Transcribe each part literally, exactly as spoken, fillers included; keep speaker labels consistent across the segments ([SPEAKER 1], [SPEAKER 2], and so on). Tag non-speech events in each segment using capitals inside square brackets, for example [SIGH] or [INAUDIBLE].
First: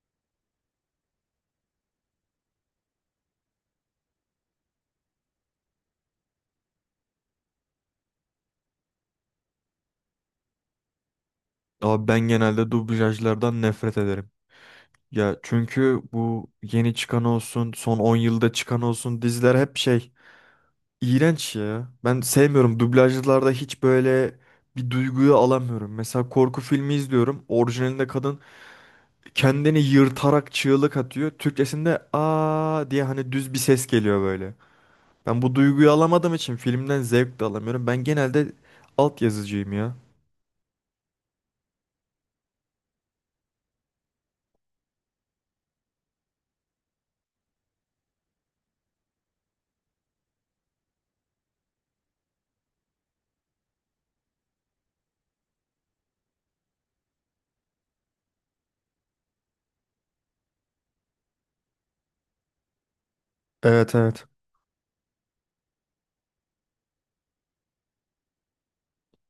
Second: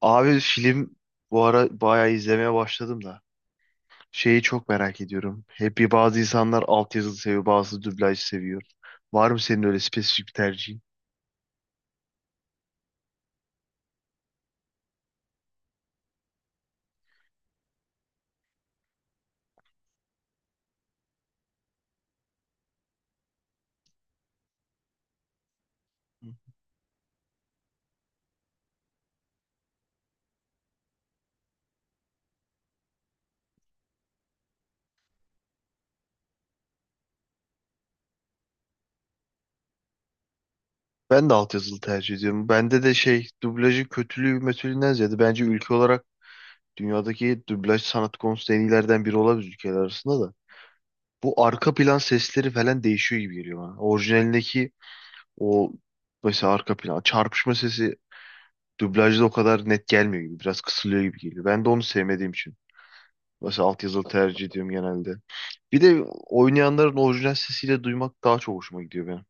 [SPEAKER 1] Abi film bu ara bayağı izlemeye başladım da. Şeyi çok merak ediyorum. Hep bir bazı insanlar altyazılı seviyor, bazı dublaj seviyor. Var mı senin öyle spesifik bir tercihin?
[SPEAKER 2] Abi ben genelde dublajlardan nefret ederim. Ya çünkü bu yeni çıkan olsun, son on yılda çıkan olsun diziler hep şey iğrenç ya. Ben sevmiyorum. Dublajlarda hiç böyle bir duyguyu alamıyorum.
[SPEAKER 1] Hı.
[SPEAKER 2] Mesela korku filmi izliyorum. Orijinalinde kadın kendini yırtarak çığlık atıyor. Türkçesinde aa diye hani düz bir ses geliyor böyle. Ben bu duyguyu alamadığım için filmden zevk de alamıyorum. Ben genelde alt yazıcıyım ya.
[SPEAKER 1] Ben de altyazılı tercih ediyorum. Bende de şey dublajın kötülüğü metölünden ziyade bence ülke olarak dünyadaki dublaj sanat konusunda en iyilerden biri olabilir ülkeler arasında da. Bu arka plan sesleri falan değişiyor gibi geliyor bana. Orijinalindeki o mesela arka plan çarpışma sesi dublajda o kadar net gelmiyor gibi. Biraz kısılıyor gibi geliyor. Ben de onu sevmediğim için. Mesela
[SPEAKER 2] Evet
[SPEAKER 1] altyazılı
[SPEAKER 2] evet.
[SPEAKER 1] tercih ediyorum genelde. Bir de oynayanların orijinal sesiyle duymak daha çok hoşuma gidiyor benim.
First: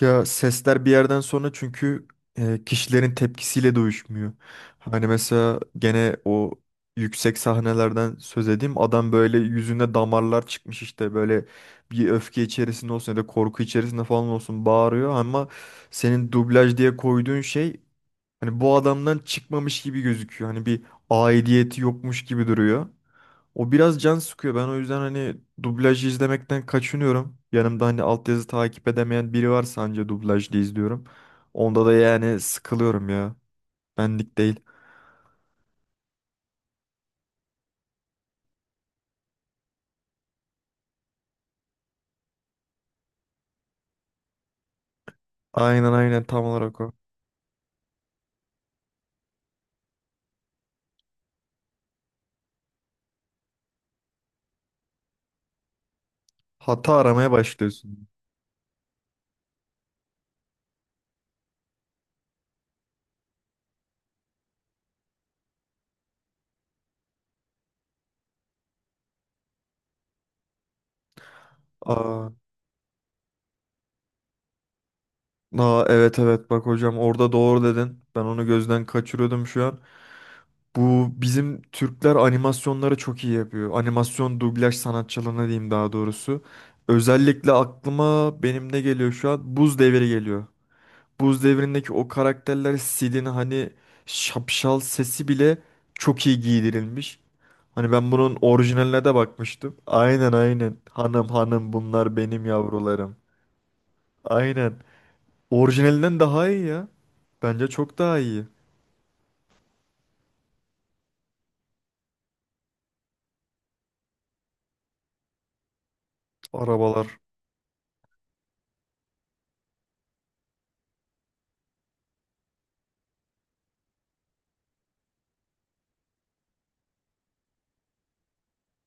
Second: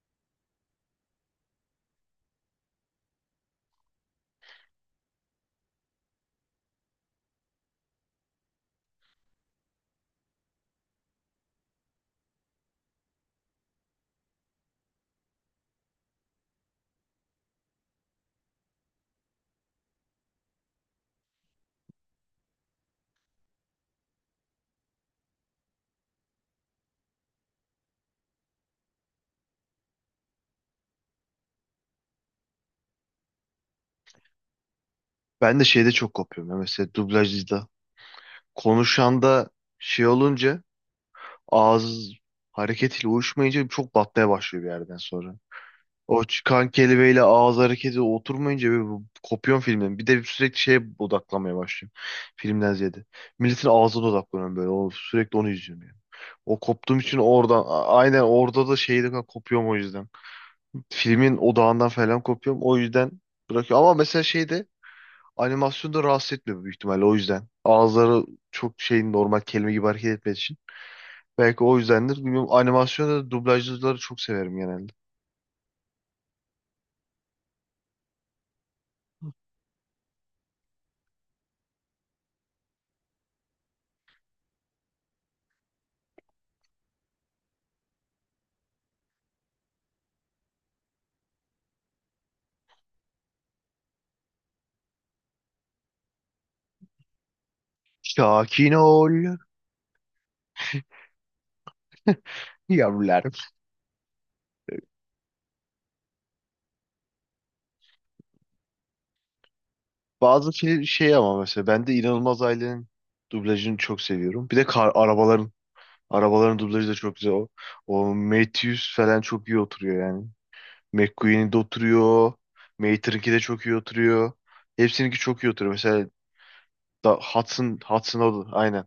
[SPEAKER 2] Ya sesler bir yerden sonra çünkü e, kişilerin tepkisiyle de uyuşmuyor. Hani mesela gene o yüksek sahnelerden söz edeyim. Adam böyle yüzüne damarlar çıkmış işte böyle bir öfke içerisinde olsun ya da korku içerisinde falan olsun bağırıyor ama senin dublaj diye koyduğun şey hani bu adamdan çıkmamış gibi gözüküyor. Hani bir aidiyeti yokmuş gibi duruyor. O biraz can sıkıyor. Ben o yüzden hani dublajı izlemekten kaçınıyorum. Yanımda hani altyazı takip edemeyen biri varsa anca dublajlı izliyorum. Onda da yani sıkılıyorum ya. Benlik değil.
[SPEAKER 1] Ben de şeyde çok kopuyorum. ya, Mesela dublajda konuşan da şey olunca ağız hareketiyle uyuşmayınca çok batmaya başlıyor bir yerden sonra.
[SPEAKER 2] Aynen,
[SPEAKER 1] O
[SPEAKER 2] aynen, tam
[SPEAKER 1] çıkan
[SPEAKER 2] olarak o.
[SPEAKER 1] kelimeyle ağız hareketi oturmayınca bir bu- kopuyorum filmden. Bir de sürekli şeye odaklanmaya başlıyorum. Filmden ziyade. Milletin ağzına odaklanıyorum böyle. O, sürekli onu izliyorum yani. O
[SPEAKER 2] Hata
[SPEAKER 1] koptuğum için
[SPEAKER 2] aramaya
[SPEAKER 1] oradan a-
[SPEAKER 2] başlıyorsun.
[SPEAKER 1] aynen orada da şeyde kopuyorum o yüzden. Filmin odağından falan kopuyorum. O yüzden bırakıyorum. Ama mesela şeyde animasyonda rahatsız etmiyor büyük ihtimalle o yüzden. Ağızları çok şey normal kelime gibi hareket etmediği için. Belki o yüzdendir.
[SPEAKER 2] Aa,
[SPEAKER 1] Bilmiyorum animasyonda da dublajcıları çok severim genelde.
[SPEAKER 2] aa, evet, evet, bak hocam, orada doğru dedin. Ben onu gözden kaçırıyordum şu an. Bu bizim Türkler animasyonları çok iyi yapıyor. Animasyon dublaj sanatçılığını diyeyim daha doğrusu. Özellikle aklıma benim ne geliyor şu an? Buz Devri geliyor. Buz Devri'ndeki o karakterler Sid'in hani şapşal sesi bile çok iyi giydirilmiş. Hani ben bunun
[SPEAKER 1] Sakin
[SPEAKER 2] orijinaline de
[SPEAKER 1] ol
[SPEAKER 2] bakmıştım. Aynen, aynen. Hanım hanım bunlar benim
[SPEAKER 1] [LAUGHS]
[SPEAKER 2] yavrularım.
[SPEAKER 1] yavrularım.
[SPEAKER 2] Aynen. Orijinalinden daha iyi ya. Bence çok daha iyi.
[SPEAKER 1] Bazı film şey ama mesela ben de İnanılmaz Ailenin dublajını çok seviyorum. Bir de kar, arabaların arabaların dublajı da çok
[SPEAKER 2] Arabalar.
[SPEAKER 1] güzel. O, o Matthews falan çok iyi oturuyor yani. McQueen'in de oturuyor. Mater'inki de çok iyi oturuyor. Hepsininki çok iyi oturuyor. Mesela da Hudson, Hudson o da aynen.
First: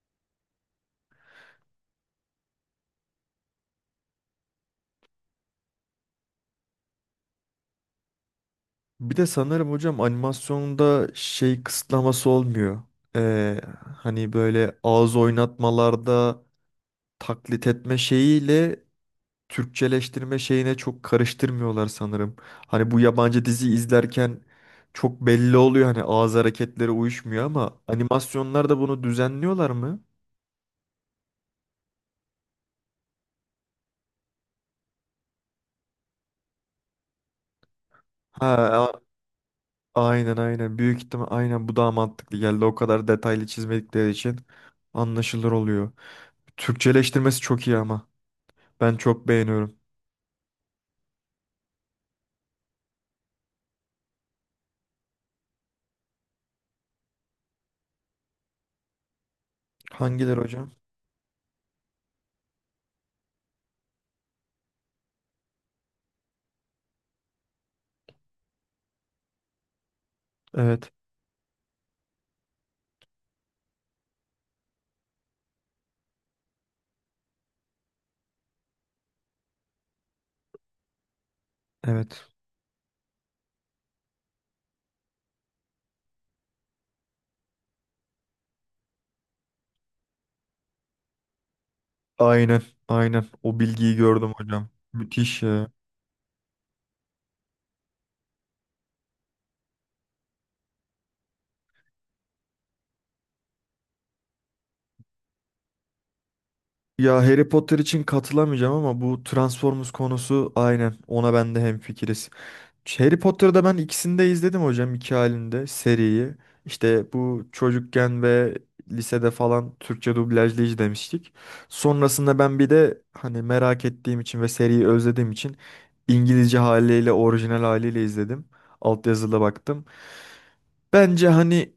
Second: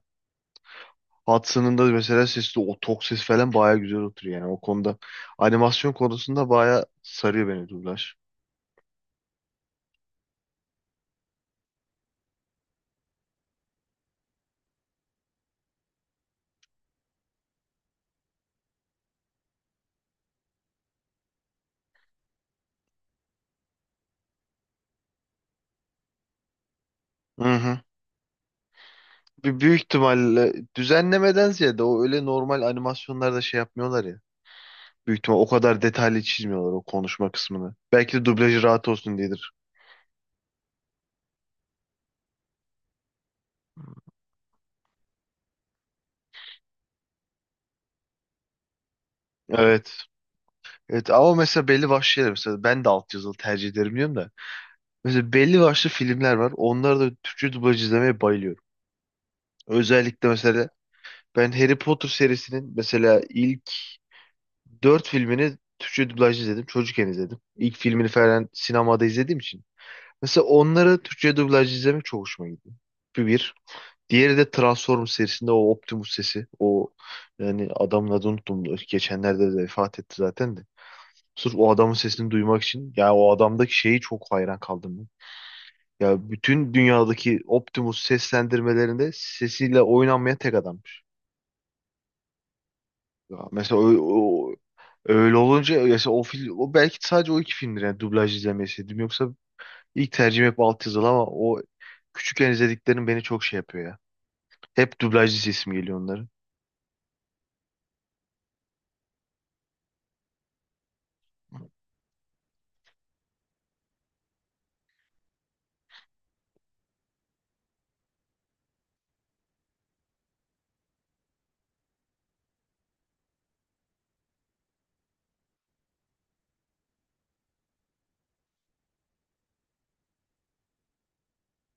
[SPEAKER 1] Hudson'ın da mesela sesi o tok ses falan baya güzel oturuyor yani o konuda. Animasyon konusunda baya sarıyor beni dublaj.
[SPEAKER 2] Bir de sanırım hocam animasyonda şey kısıtlaması olmuyor. Ee, hani böyle ağız oynatmalarda taklit etme şeyiyle Türkçeleştirme şeyine çok karıştırmıyorlar sanırım. Hani bu yabancı dizi izlerken çok belli oluyor hani ağız hareketleri uyuşmuyor
[SPEAKER 1] Hı hı.
[SPEAKER 2] ama animasyonlarda bunu
[SPEAKER 1] Bir
[SPEAKER 2] düzenliyorlar
[SPEAKER 1] büyük
[SPEAKER 2] mı?
[SPEAKER 1] ihtimalle düzenlemeden ziyade o öyle normal animasyonlarda şey yapmıyorlar ya. Büyük ihtimal o kadar detaylı çizmiyorlar o konuşma kısmını. Belki de
[SPEAKER 2] Ha,
[SPEAKER 1] dublajı rahat
[SPEAKER 2] a-
[SPEAKER 1] olsun diyedir.
[SPEAKER 2] aynen, aynen, büyük ihtimal aynen, bu daha mantıklı geldi, o kadar detaylı çizmedikleri için anlaşılır oluyor. Türkçeleştirmesi çok iyi ama ben çok beğeniyorum.
[SPEAKER 1] Evet. Evet ama mesela belli başlı şeyler, mesela ben de alt yazılı tercih ederim diyorum da. Mesela belli başlı filmler var. Onları da Türkçe dublaj izlemeye bayılıyorum. Özellikle
[SPEAKER 2] Hangileri
[SPEAKER 1] mesela
[SPEAKER 2] hocam?
[SPEAKER 1] ben Harry Potter serisinin mesela ilk dört filmini Türkçe dublaj izledim. Çocukken izledim. İlk filmini falan sinemada izlediğim için. Mesela
[SPEAKER 2] Evet,
[SPEAKER 1] onları Türkçe dublaj izlemek çok hoşuma gitti. Bu bir. Diğeri de Transformers serisinde o Optimus sesi. O, yani adamın adını unuttum. Geçenlerde de vefat etti zaten de. Sırf o adamın
[SPEAKER 2] evet,
[SPEAKER 1] sesini duymak için. Ya o adamdaki şeyi çok hayran kaldım ben. Ya bütün dünyadaki Optimus seslendirmelerinde sesiyle oynanmayan tek adam.
[SPEAKER 2] aynen, aynen,
[SPEAKER 1] Ya
[SPEAKER 2] o
[SPEAKER 1] mesela o,
[SPEAKER 2] bilgiyi gördüm
[SPEAKER 1] o-
[SPEAKER 2] hocam,
[SPEAKER 1] öyle
[SPEAKER 2] müthiş ya.
[SPEAKER 1] olunca mesela o film o belki sadece o iki filmdir yani dublaj izlemeseydim. Yoksa ilk tercihim hep altyazılı ama o küçükken izlediklerim beni çok şey yapıyor ya. Hep dublajlı sesim geliyor onların.
[SPEAKER 2] Ya Harry Potter için katılamayacağım ama bu Transformers konusu aynen, ona ben de hemfikiriz. Harry Potter'da ben ikisini de izledim hocam, iki halinde seriyi. İşte bu çocukken ve lisede falan Türkçe dublajlı izlemiştik. Sonrasında ben bir de hani merak ettiğim için ve seriyi özlediğim için İngilizce haliyle, orijinal haliyle izledim. Altyazıda baktım. Bence hani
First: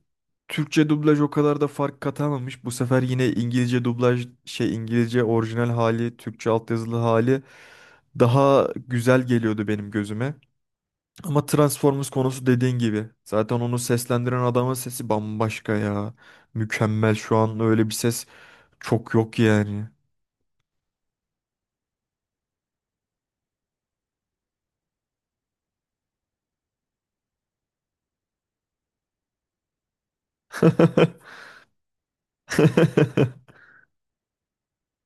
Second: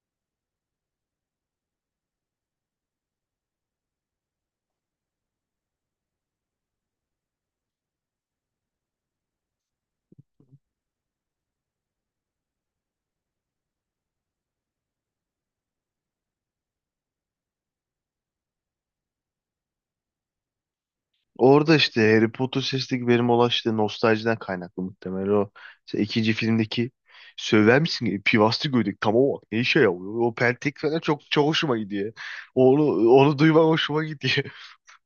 [SPEAKER 2] Türkçe dublaj o kadar da fark katamamış. Bu sefer yine İngilizce dublaj şey, İngilizce orijinal hali, Türkçe altyazılı hali daha güzel geliyordu benim gözüme. Ama Transformers konusu dediğin gibi. Zaten onu seslendiren adamın sesi bambaşka ya. Mükemmel, şu an öyle bir ses çok yok yani.
[SPEAKER 1] Orada işte Harry Potter sesindeki benim olan işte nostaljiden kaynaklı muhtemelen o işte ikinci filmdeki söyler misin? Pivaslı gödek, tamam bak, ne işe yarıyor. O pentek falan çok
[SPEAKER 2] [LAUGHS]
[SPEAKER 1] çok hoşuma gidiyor. Onu onu duymam hoşuma gidiyor.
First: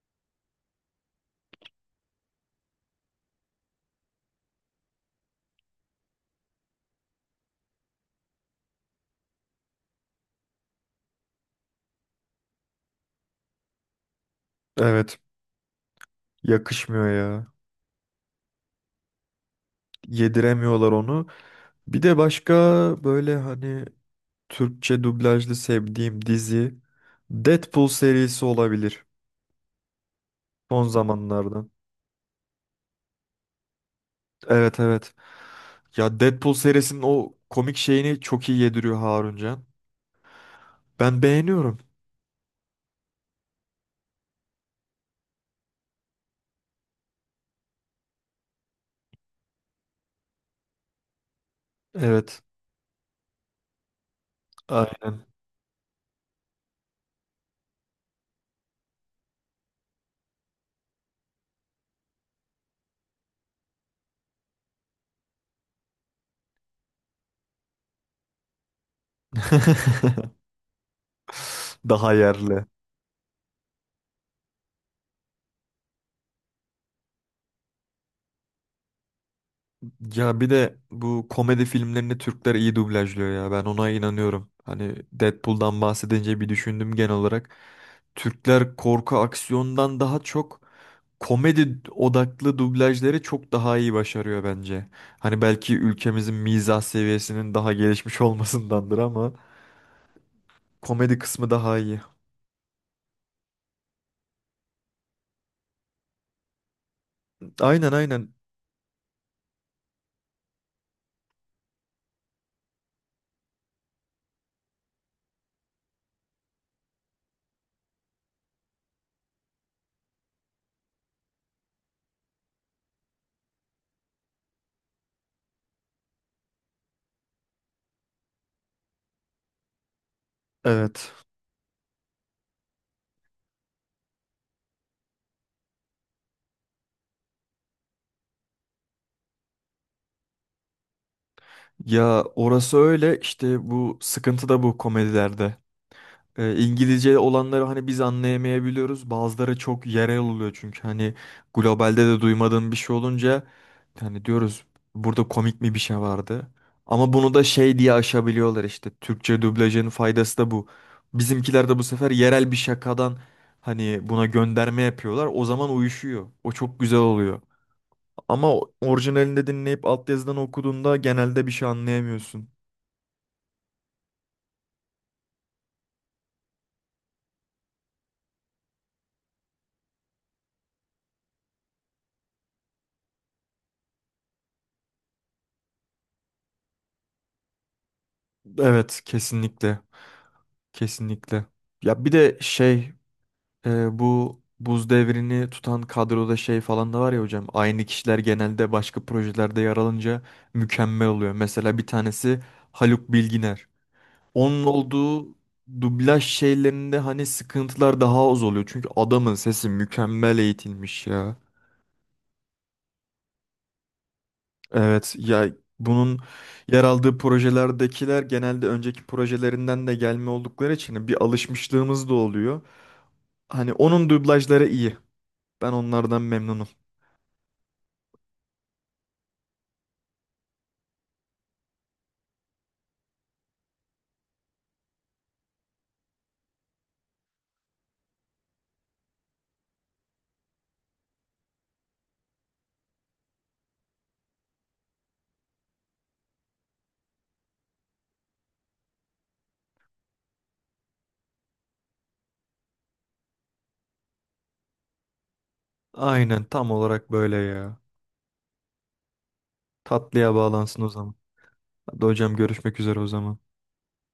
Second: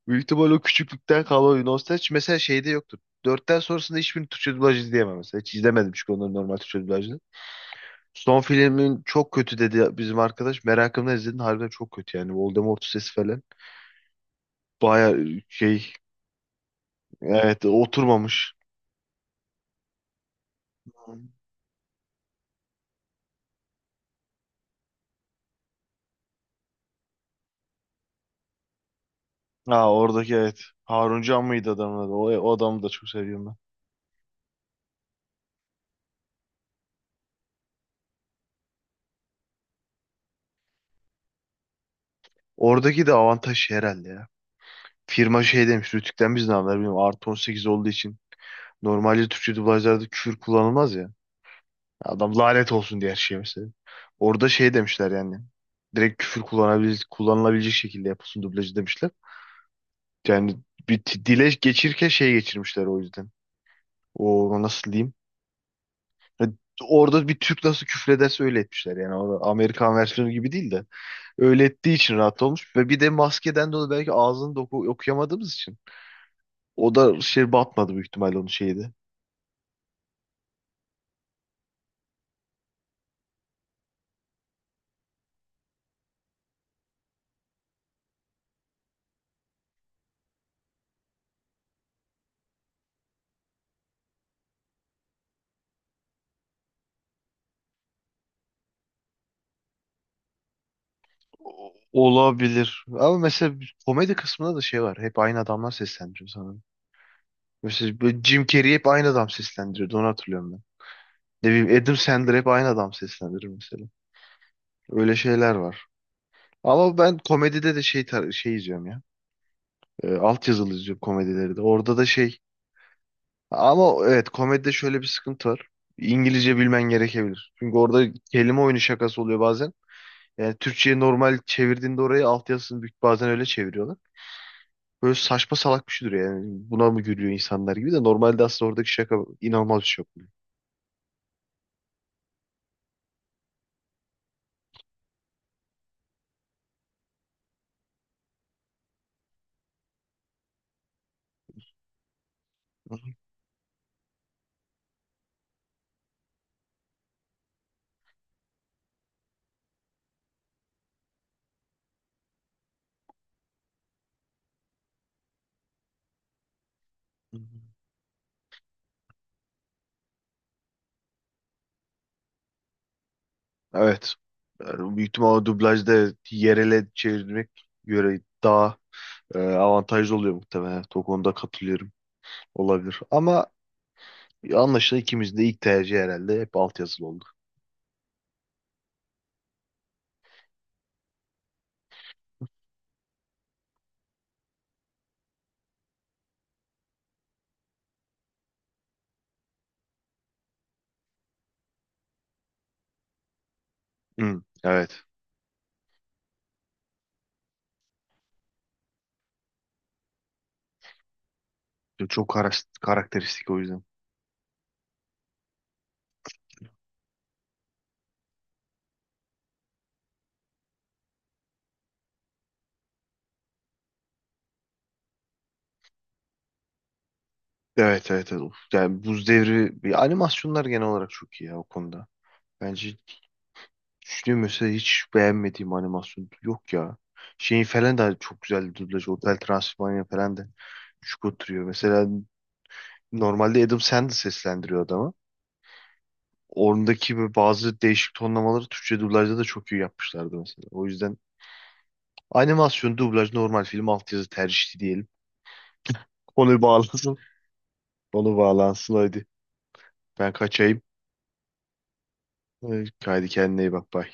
[SPEAKER 1] Büyük ihtimal o küçüklükten kalan bir nostalji. Mesela şeyde yoktur. Dörtten sonrasında hiçbir Türkçe dublaj izleyemem mesela. Hiç izlemedim çünkü onların normal Türkçe dublajını. Son filmin çok kötü dedi bizim arkadaş. Merakımla izledim. Harbiden çok kötü yani. Voldemort sesi falan. Baya
[SPEAKER 2] Evet,
[SPEAKER 1] şey,
[SPEAKER 2] yakışmıyor ya.
[SPEAKER 1] evet, oturmamış.
[SPEAKER 2] Yediremiyorlar onu. Bir de başka böyle hani Türkçe dublajlı sevdiğim dizi Deadpool serisi olabilir
[SPEAKER 1] Ha oradaki evet.
[SPEAKER 2] son
[SPEAKER 1] Haruncan mıydı
[SPEAKER 2] zamanlardan.
[SPEAKER 1] adamın adı? O, o adamı da çok seviyorum ben.
[SPEAKER 2] Evet, evet. Ya Deadpool serisinin o komik şeyini çok iyi yediriyor Harun Can. Ben beğeniyorum.
[SPEAKER 1] Oradaki de avantaj şey herhalde ya. Firma şey demiş. Rütük'ten biz ne haber bilmiyorum. Artı on sekiz olduğu için. Normalde Türkçe dublajlarda küfür kullanılmaz ya. Adam
[SPEAKER 2] Evet,
[SPEAKER 1] lanet olsun diye her şeye mesela. Orada şey demişler
[SPEAKER 2] aynen.
[SPEAKER 1] yani. Direkt küfür kullanabil kullanılabilecek şekilde yapılsın dublajı demişler. Yani bir t- dile geçirirken şey geçirmişler o yüzden. O nasıl diyeyim? Ya, orada bir Türk nasıl küfrederse öyle etmişler. Yani orada Amerikan versiyonu gibi değil de öyle
[SPEAKER 2] [LAUGHS]
[SPEAKER 1] ettiği
[SPEAKER 2] Daha
[SPEAKER 1] için rahat
[SPEAKER 2] yerli.
[SPEAKER 1] olmuş. Ve bir de maskeden dolayı belki ağzını da oku- okuyamadığımız için. O da şey batmadı büyük ihtimalle onun şeydi.
[SPEAKER 2] Ya bir de bu komedi filmlerini Türkler iyi dublajlıyor ya. Ben ona inanıyorum. Hani Deadpool'dan bahsedince bir düşündüm genel olarak. Türkler korku aksiyondan daha çok komedi odaklı dublajları çok daha iyi başarıyor bence. Hani belki ülkemizin mizah seviyesinin daha gelişmiş [LAUGHS] olmasındandır ama komedi kısmı
[SPEAKER 1] O-
[SPEAKER 2] daha iyi.
[SPEAKER 1] Olabilir. Ama mesela komedi kısmında da şey var. Hep aynı adamlar seslendiriyor sanırım.
[SPEAKER 2] Aynen,
[SPEAKER 1] Mesela böyle
[SPEAKER 2] aynen.
[SPEAKER 1] Jim Carrey hep aynı adam seslendiriyordu. Onu hatırlıyorum ben. Ne bileyim Adam Sandler hep aynı adam seslendirir mesela. Öyle şeyler var. Ama ben komedide de şey tar- şey izliyorum ya. E, alt yazılı izliyorum komedileri de. Orada da şey, ama evet komedide şöyle bir sıkıntı var. İngilizce bilmen gerekebilir. Çünkü orada kelime oyunu şakası oluyor bazen. Yani Türkçe'ye
[SPEAKER 2] Evet.
[SPEAKER 1] normal çevirdiğinde orayı, alt yazısını büyük bazen öyle çeviriyorlar. Böyle saçma salak bir şey duruyor yani. Buna mı gülüyor insanlar gibi, de normalde aslında oradaki şaka inanılmaz bir şey yapıyor.
[SPEAKER 2] Ya orası öyle işte, bu sıkıntı da bu komedilerde. E, İngilizce olanları hani biz anlayamayabiliyoruz. Bazıları çok yerel oluyor çünkü hani globalde de duymadığım bir şey olunca hani diyoruz burada komik mi bir şey vardı. Ama bunu da şey diye aşabiliyorlar işte. Türkçe dublajın faydası da bu. Bizimkiler de bu sefer yerel bir şakadan hani buna gönderme yapıyorlar. O zaman uyuşuyor. O çok güzel oluyor. Ama orijinalinde dinleyip altyazıdan okuduğunda genelde bir şey anlayamıyorsun.
[SPEAKER 1] Evet. Yani büyük ihtimalle dublajda yerele çevirmek göre daha e, avantajlı oluyor muhtemelen. Evet, o konuda katılıyorum. Olabilir. Ama anlaşılan ikimiz de ilk tercih herhalde hep altyazılı oldu.
[SPEAKER 2] Evet, kesinlikle. Kesinlikle. Ya bir de şey, Ee, bu buz devrini tutan kadroda şey falan da var ya hocam. Aynı kişiler genelde başka projelerde yer alınca mükemmel oluyor. Mesela bir tanesi Haluk Bilginer.
[SPEAKER 1] Hı,
[SPEAKER 2] Onun
[SPEAKER 1] evet.
[SPEAKER 2] olduğu dublaj şeylerinde hani sıkıntılar daha az oluyor. Çünkü adamın sesi mükemmel eğitilmiş ya.
[SPEAKER 1] Çok karas- karakteristik o yüzden.
[SPEAKER 2] Evet ya, bunun yer aldığı projelerdekiler genelde önceki projelerinden de gelme oldukları için bir alışmışlığımız da oluyor. Hani onun dublajları iyi. Ben onlardan memnunum.
[SPEAKER 1] Evet evet, evet. Of, yani Buz Devri bir, animasyonlar genel olarak çok iyi ya o konuda. Bence düşünüyorum mesela hiç beğenmediğim animasyon yok ya. Şeyin falan da çok güzel dublaj. Hotel Transylvania falan da şık oturuyor. Mesela normalde Adam Sandler seslendiriyor adamı. Oradaki böyle bazı değişik tonlamaları Türkçe dublajda da çok iyi yapmışlardı mesela. O yüzden animasyon, dublaj, normal film, altyazı tercihli diyelim.
[SPEAKER 2] Aynen,
[SPEAKER 1] Konu
[SPEAKER 2] tam olarak
[SPEAKER 1] bağlansın.
[SPEAKER 2] böyle ya.
[SPEAKER 1] Konu bağlansın hadi. Ben
[SPEAKER 2] Tatlıya
[SPEAKER 1] kaçayım.
[SPEAKER 2] bağlansın o zaman. Hadi hocam, görüşmek
[SPEAKER 1] Ee,
[SPEAKER 2] üzere o
[SPEAKER 1] Haydi
[SPEAKER 2] zaman.
[SPEAKER 1] kendine iyi bak. Bye.